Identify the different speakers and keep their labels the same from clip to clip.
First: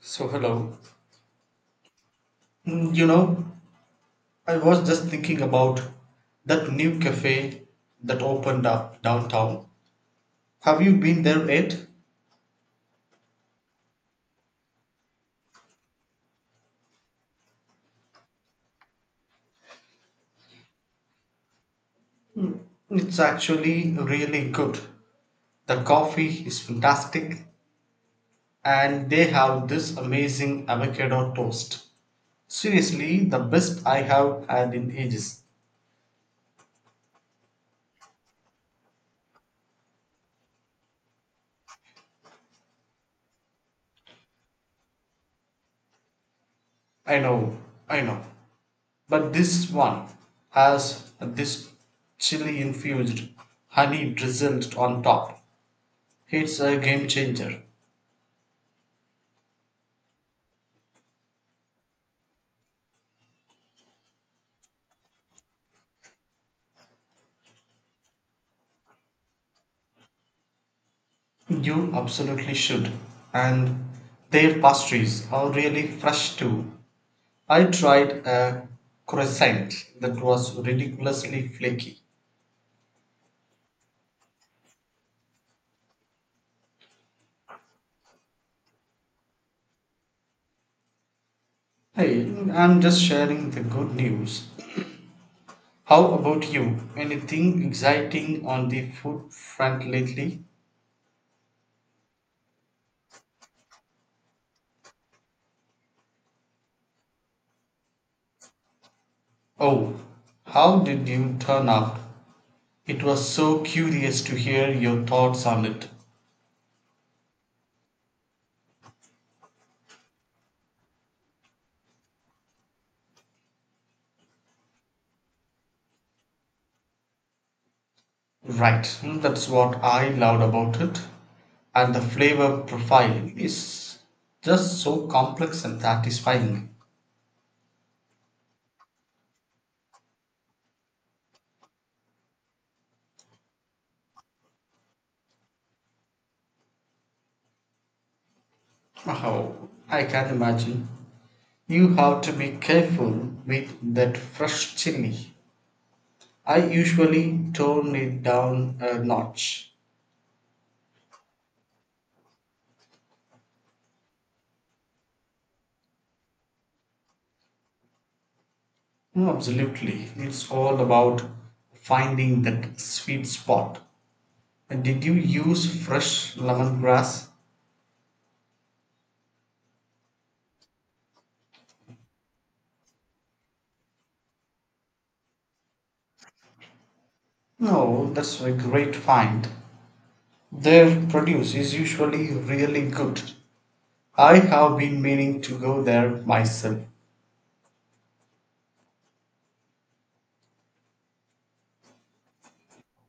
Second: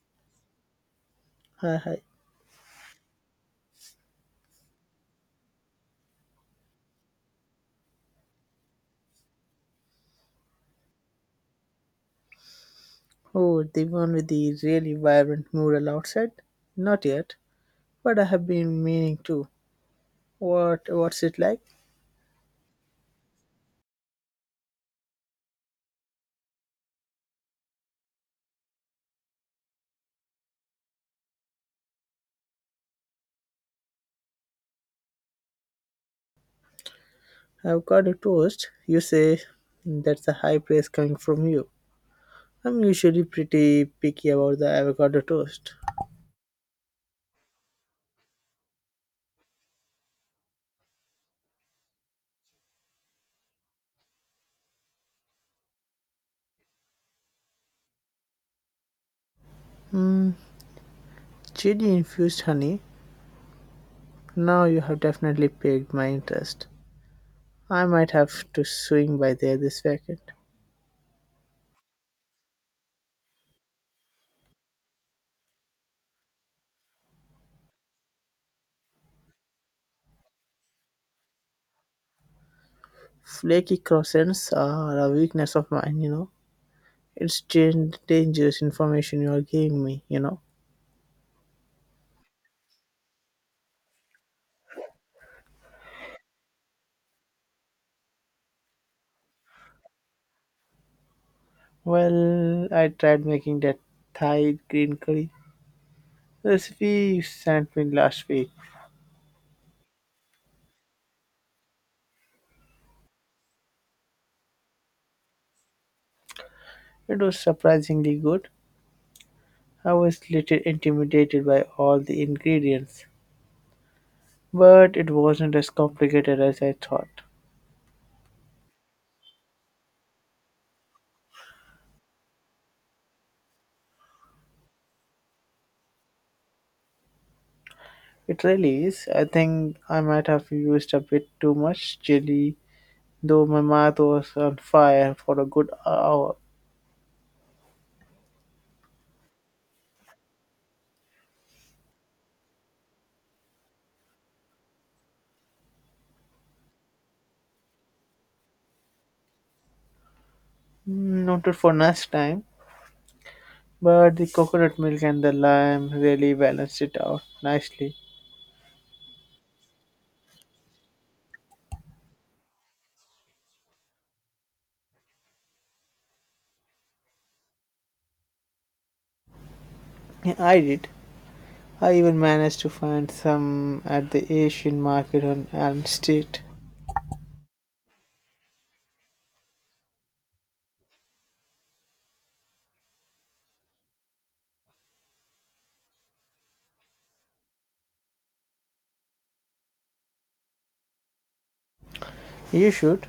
Speaker 1: So hello.
Speaker 2: Hi, hi.
Speaker 1: Mm, You know, I was just thinking about that new cafe that opened up downtown. Have you been there yet?
Speaker 2: Oh, the one with the really vibrant mural outside? Not yet, but I have been meaning to. What's it like?
Speaker 1: Mm, It's actually really good. The coffee is fantastic, and they have this amazing avocado toast. Seriously, the best I have had in ages.
Speaker 2: I've got a toast. You say that's a high praise coming from you. I'm usually pretty picky about the avocado toast.
Speaker 1: I know, I know. But this one has this chili infused, honey drizzled on top. It's a game changer.
Speaker 2: Mm, chili infused honey. Now you have definitely piqued my interest. I might have to swing by there this weekend.
Speaker 1: You absolutely should. And their pastries are really fresh too. I tried a croissant that was ridiculously flaky.
Speaker 2: Flaky croissants are a weakness of mine, you know. Dangerous information you are giving me, you know.
Speaker 1: Hey, I'm just sharing the good news. How about you? Anything exciting on the food front lately?
Speaker 2: Well, I tried making that Thai green curry recipe you sent me last week.
Speaker 1: Oh, how did you turn out? It was so curious to hear your thoughts on it.
Speaker 2: It was surprisingly good. I was little intimidated by all the ingredients, but it wasn't as complicated as I thought.
Speaker 1: Right, that's what I loved about it. And the flavor profile is just so complex and satisfying.
Speaker 2: It really is. I think I might have used a bit too much chili, though my mouth was on fire for a good hour.
Speaker 1: Oh, I can imagine. You have to be careful with that fresh chili. I usually tone it down a notch.
Speaker 2: Noted for next time. But the coconut milk and the lime really balanced it out nicely.
Speaker 1: No, absolutely. It's all about finding that sweet spot. And did you use fresh lemongrass?
Speaker 2: Yeah, I did. I even managed to find some at the Asian market on Elm Street.
Speaker 1: No, that's a great find. Their produce is usually really good. I have been meaning to go there myself.
Speaker 2: You should.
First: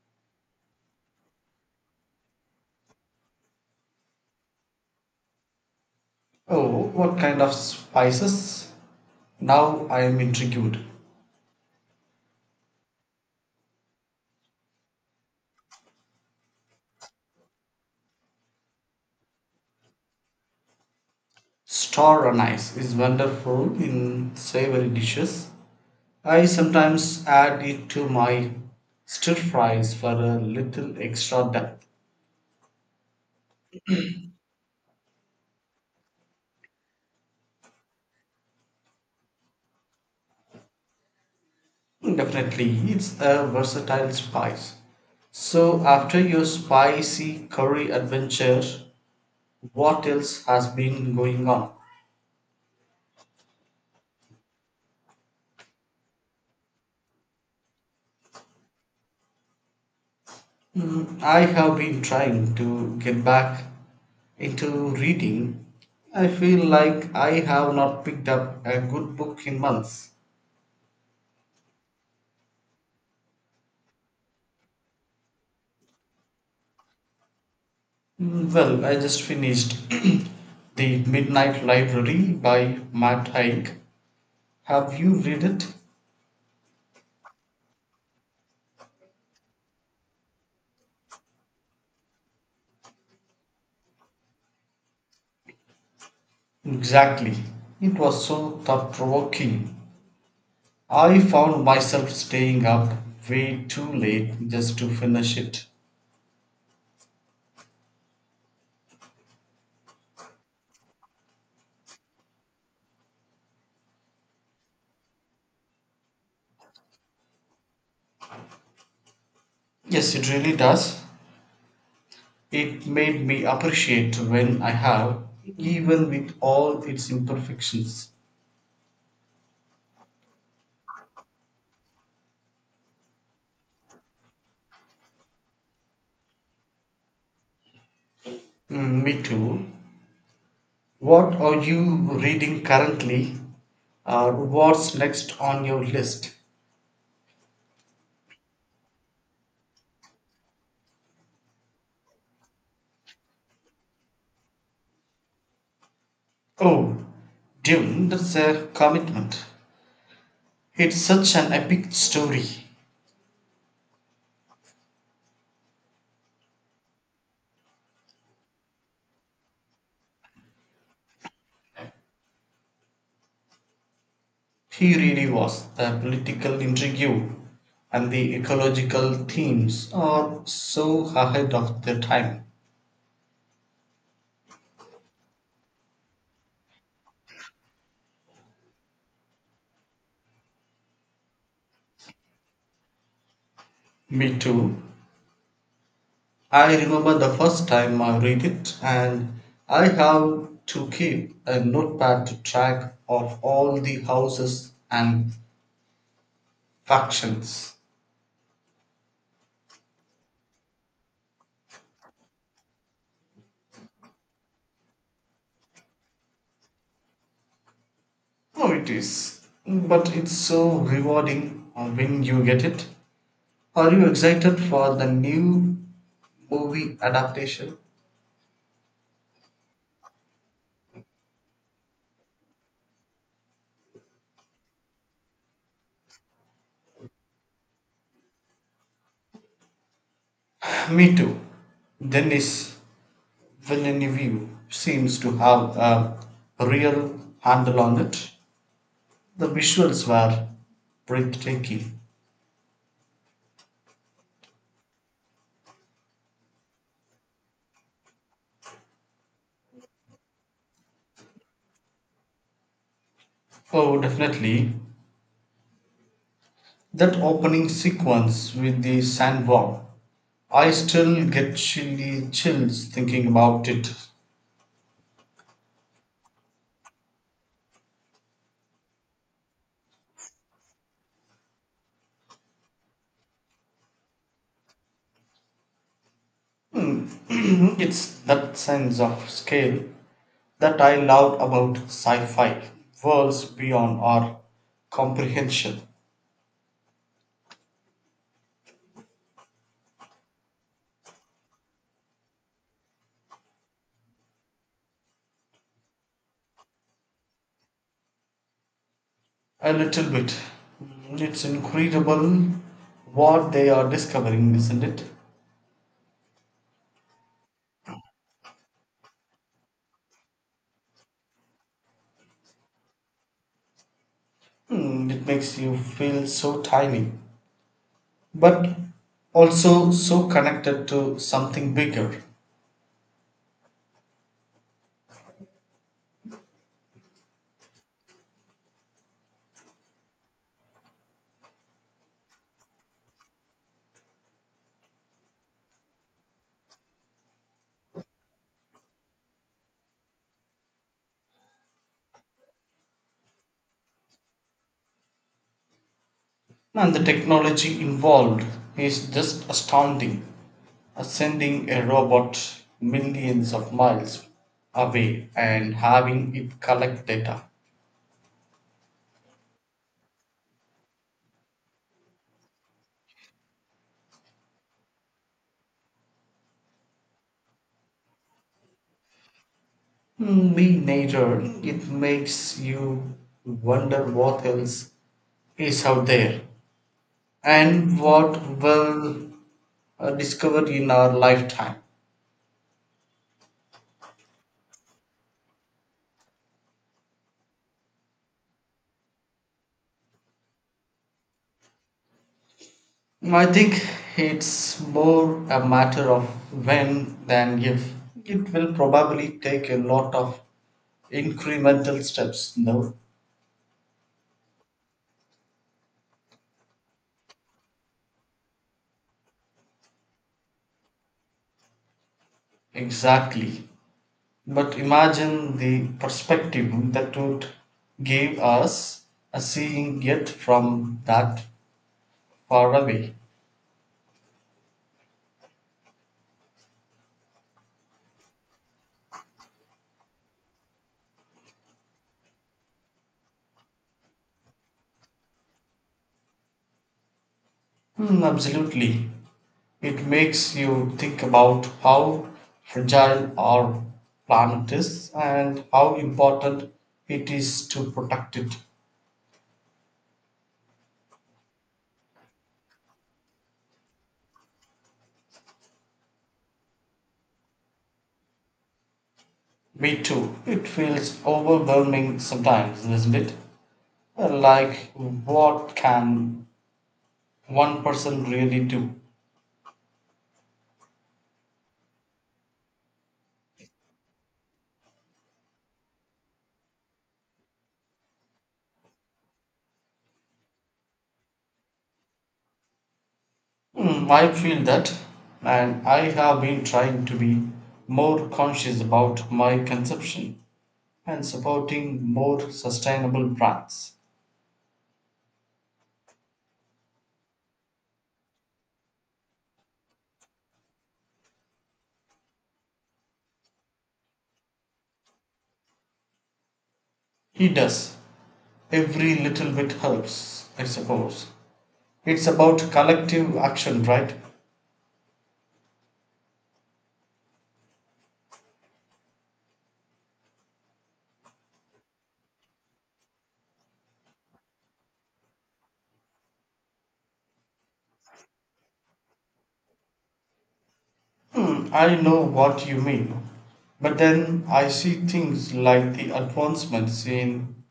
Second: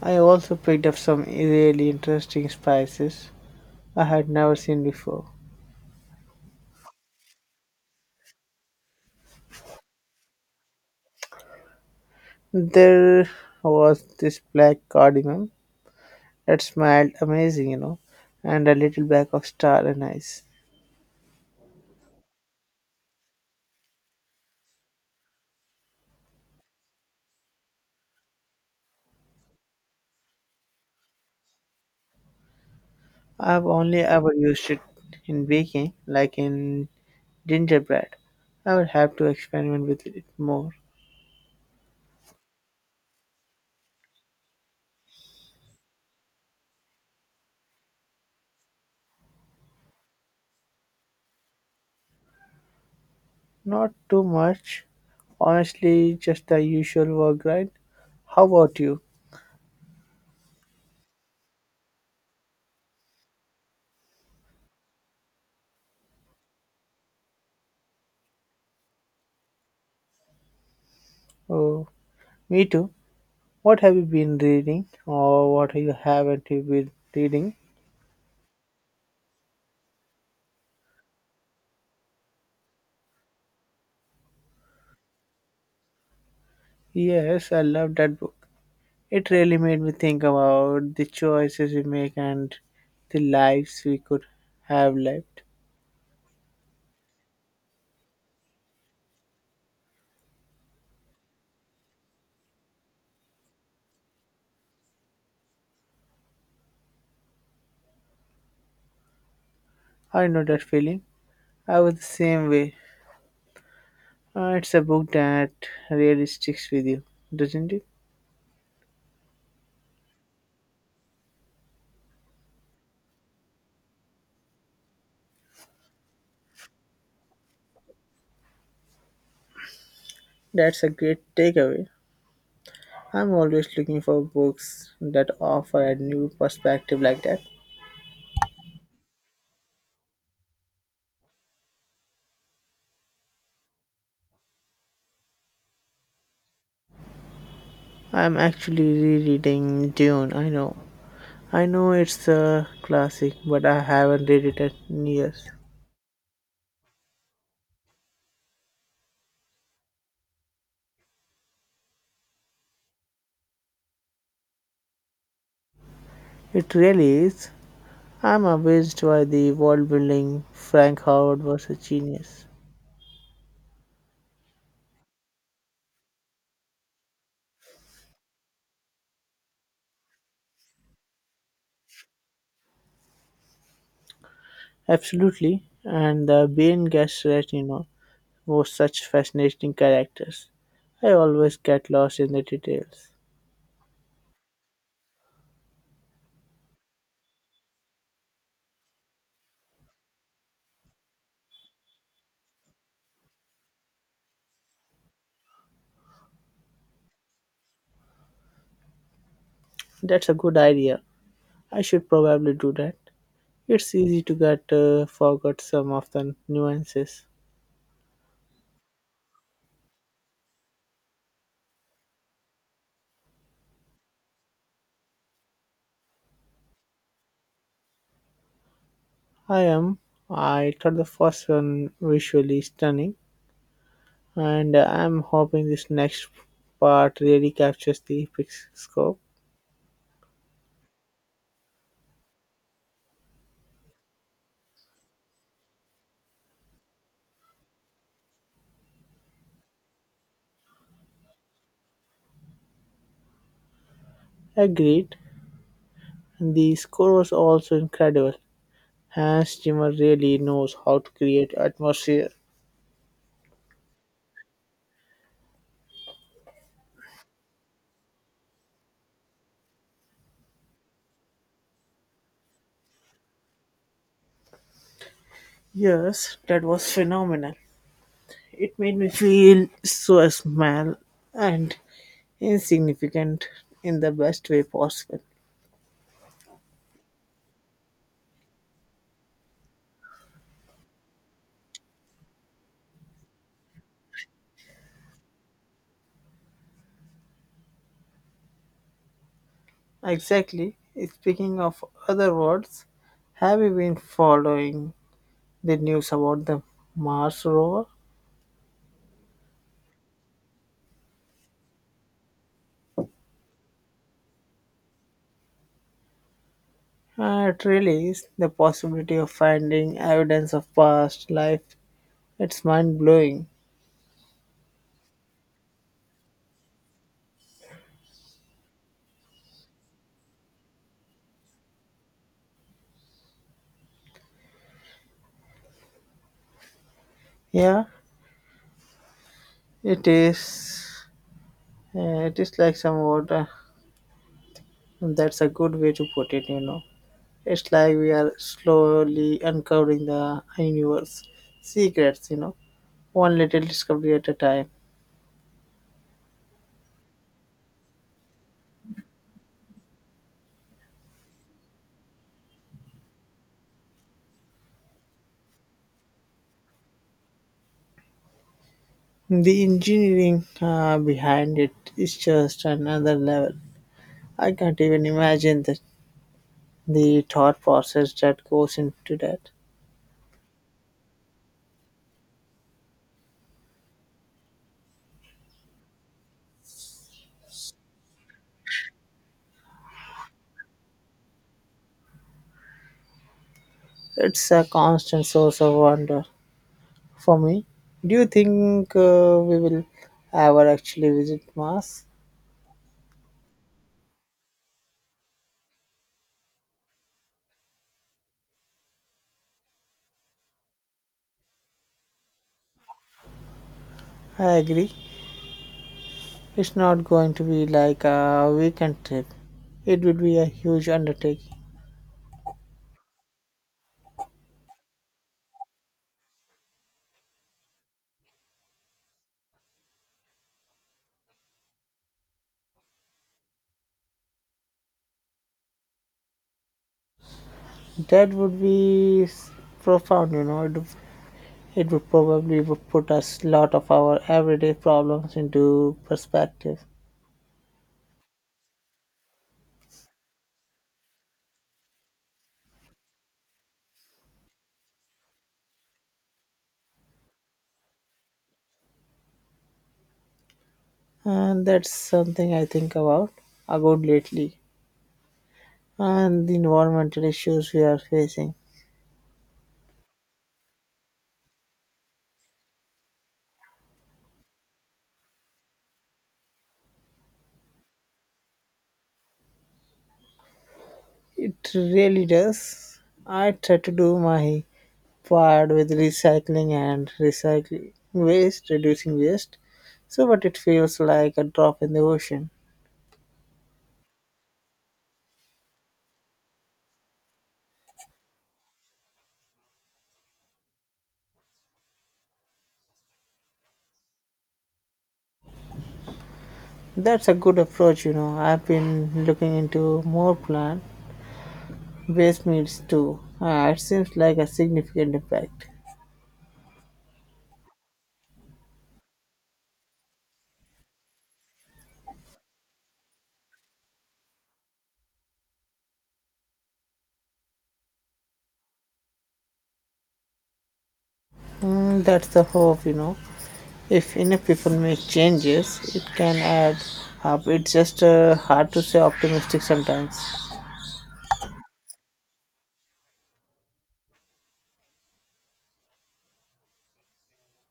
Speaker 2: I also picked up some really interesting spices I had never seen before.
Speaker 1: Oh, what kind of spices? Now I am intrigued.
Speaker 2: There was this black cardamom that smelled amazing, you know, and a little bag of star anise.
Speaker 1: Star anise is wonderful in savory dishes. I sometimes add it to my stir fries for a little extra depth.
Speaker 2: I've only ever used it in baking, like in gingerbread. I will have to experiment with it more.
Speaker 1: Definitely, it's a versatile spice. So, after your spicy curry adventure, what else has been going on?
Speaker 2: Not too much, honestly, just the usual work grind. How about you?
Speaker 1: I have been trying to get back into reading. I feel like I have not picked up a good book in months.
Speaker 2: Oh, me too. What have you been reading, or what you haven't you been reading?
Speaker 1: Well, I just finished The Midnight Library by Matt Haig. Have you read it?
Speaker 2: Yes, I love that book. It really made me think about the choices we make and the lives we could have lived.
Speaker 1: Exactly. It was so thought provoking, I found myself staying up way too late just to finish it.
Speaker 2: I know that feeling. I was the same way. It's a book that really sticks with you, doesn't it?
Speaker 1: Yes, it really does. It made me appreciate when I have, even with all its imperfections.
Speaker 2: That's a great takeaway. I'm always looking for books that offer a new perspective like that.
Speaker 1: Mm, me too. What are you reading currently? Or what's next on your list?
Speaker 2: I'm actually rereading Dune. I know. I know it's a classic, but I haven't read it in years.
Speaker 1: Oh, Dune, that's a commitment. It's such an epic story.
Speaker 2: It really is. I'm amazed by the world building. Frank Howard was a genius.
Speaker 1: He really was. The political intrigue and the ecological themes are so ahead of their time.
Speaker 2: Absolutely. And the Bane Gesserit, you know, were such fascinating characters. I always get lost in the details.
Speaker 1: Me too. I remember the first time I read it, and I have to keep a notepad to track of all the houses and factions.
Speaker 2: That's a good idea. I should probably do that. It's easy to get forgot some of the nuances.
Speaker 1: Oh, it is. But it's so rewarding when you get it. Are you excited for the new movie adaptation?
Speaker 2: I am. I thought the first one visually stunning, and I'm hoping this next part really captures the epic scope.
Speaker 1: Me too. Denis Villeneuve seems to have a real handle on it. The visuals were breathtaking.
Speaker 2: Agreed. The score was also incredible. Hans Zimmer really knows how to create atmosphere.
Speaker 1: Oh, definitely. That opening sequence with the sandworm. I still get chilly chills thinking about it.
Speaker 2: Yes, that was phenomenal. It made me feel so small and insignificant in the best way possible.
Speaker 1: Hmm, it's that sense of scale that I love about sci fi, worlds beyond our comprehension.
Speaker 2: Exactly. Speaking of other words, have you been following the news about the Mars rover?
Speaker 1: A little bit. It's incredible what they are discovering, isn't it?
Speaker 2: It really is the possibility of finding evidence of past life. It's mind blowing.
Speaker 1: It makes you feel so tiny, but also so connected to something bigger.
Speaker 2: Yeah, it is. It is like some water. That's a good way to put it, you know. It's like we are slowly uncovering the universe secrets, you know, one little discovery at a time.
Speaker 1: And the technology involved is just astounding. Sending a robot millions of miles away and having it collect data.
Speaker 2: The engineering behind it is just another level. I can't even imagine the thought process that goes into that.
Speaker 1: Me nature. It makes you wonder what else is out there and what will discover in our lifetime.
Speaker 2: It's a constant source of wonder for me. Do you think we will ever actually visit Mars?
Speaker 1: I think it's more a matter of when than if. It will probably take a lot of incremental steps, no?
Speaker 2: I agree. It's not going to be like a weekend trip. It would be a huge undertaking.
Speaker 1: Exactly. But imagine the perspective that would give us a seeing it from that Paravi.
Speaker 2: That would be s- profound, you know. It would probably would put us lot of our everyday problems into perspective.
Speaker 1: Mm, absolutely. It makes you think about how fragile our planet is and how important it is to protect it.
Speaker 2: And that's something I think about lately. And the environmental issues we are facing.
Speaker 1: Me too. It feels overwhelming sometimes, doesn't it? Like, what can one person really do?
Speaker 2: It really does. I try to do my part with recycling and recycling waste, reducing waste. So but it feels like a drop in the ocean.
Speaker 1: I feel that, and I have been trying to be more conscious about my consumption. And supporting more sustainable brands.
Speaker 2: That's a good approach, you know. I've been looking into more plan waste meats too. It seems like a significant impact.
Speaker 1: He does. Every little bit helps, I suppose. It's about collective action, right?
Speaker 2: Mm, that's the hope, you know. If enough people make changes, it can add up. It's just hard to say optimistic sometimes.
Speaker 1: I know what you mean. But then I see things like the advancements in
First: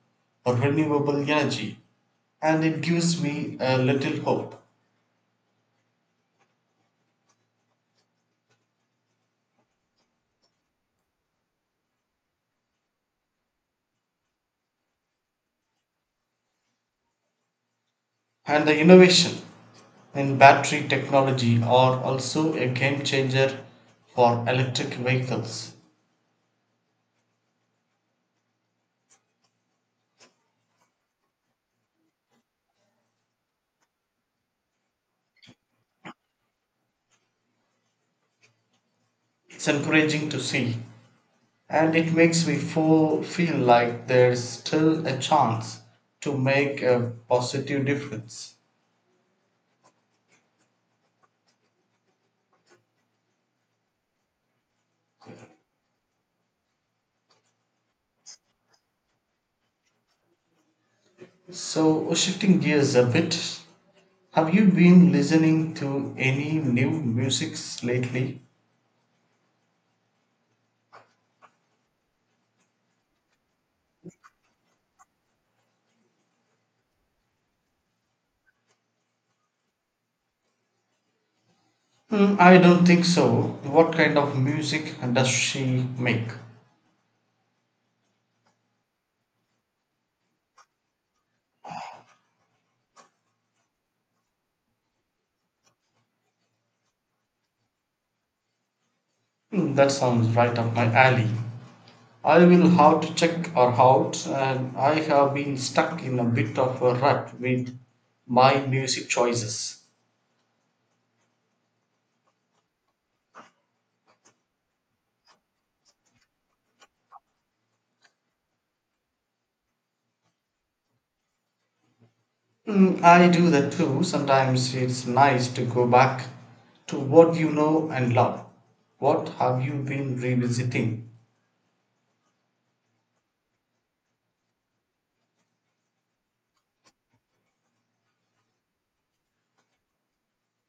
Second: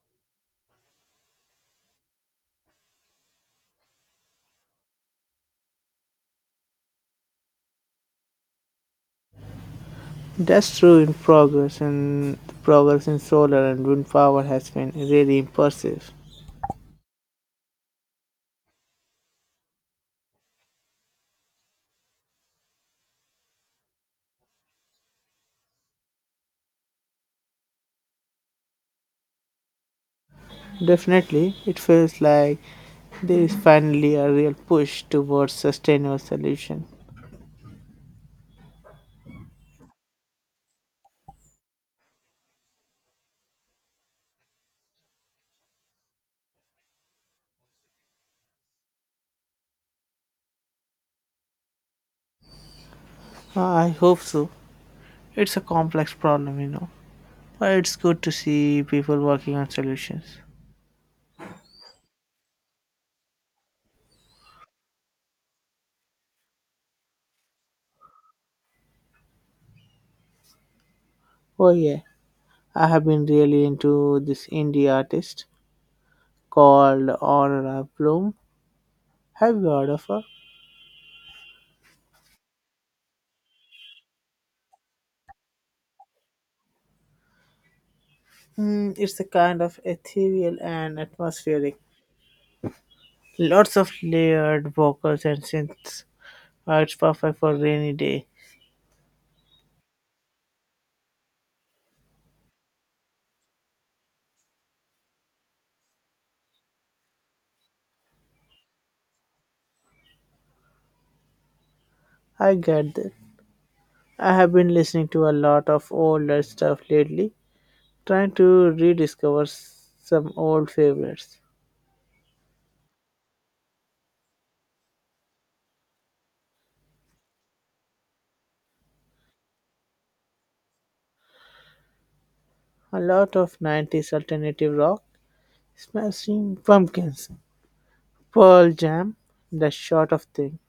Speaker 1: renewable energy, and it gives me a little hope.
Speaker 2: That's true in progress, and the progress in solar and wind power has been really impressive.
Speaker 1: And the innovation in battery technology are also a game changer for electric vehicles.
Speaker 2: Definitely, it feels like there is finally a real push towards sustainable solution.
Speaker 1: It's encouraging to see. And it makes me feel like there's still a chance to make a positive difference.
Speaker 2: I hope so. It's a complex problem, you know. Well, it's good to see people working on solutions.
Speaker 1: So, shifting gears a bit, have you been listening to any new musics lately?
Speaker 2: Oh yeah, I have been really into this indie artist called Aurora Bloom. Have you heard of her?
Speaker 1: I don't think so. What kind of music does she make?
Speaker 2: Mm, it's a kind of ethereal and atmospheric. Lots of layered vocals and synths. It's perfect for rainy day.
Speaker 1: That sounds right up my alley. I will have to check her out, and I have been stuck in a bit of a rut with my music choices.
Speaker 2: I get that. I have been listening to a lot of older stuff lately, trying to some old favorites.
Speaker 1: I do that too. Sometimes it's nice to go back to what you know and love. What have you been revisiting?
Speaker 2: A lot of 90s alternative rock Smashing Pumpkins, Pearl Jam, that sort of thing.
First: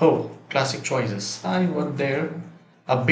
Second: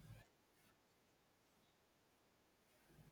Speaker 1: Oh, classic choices. I was there a bit.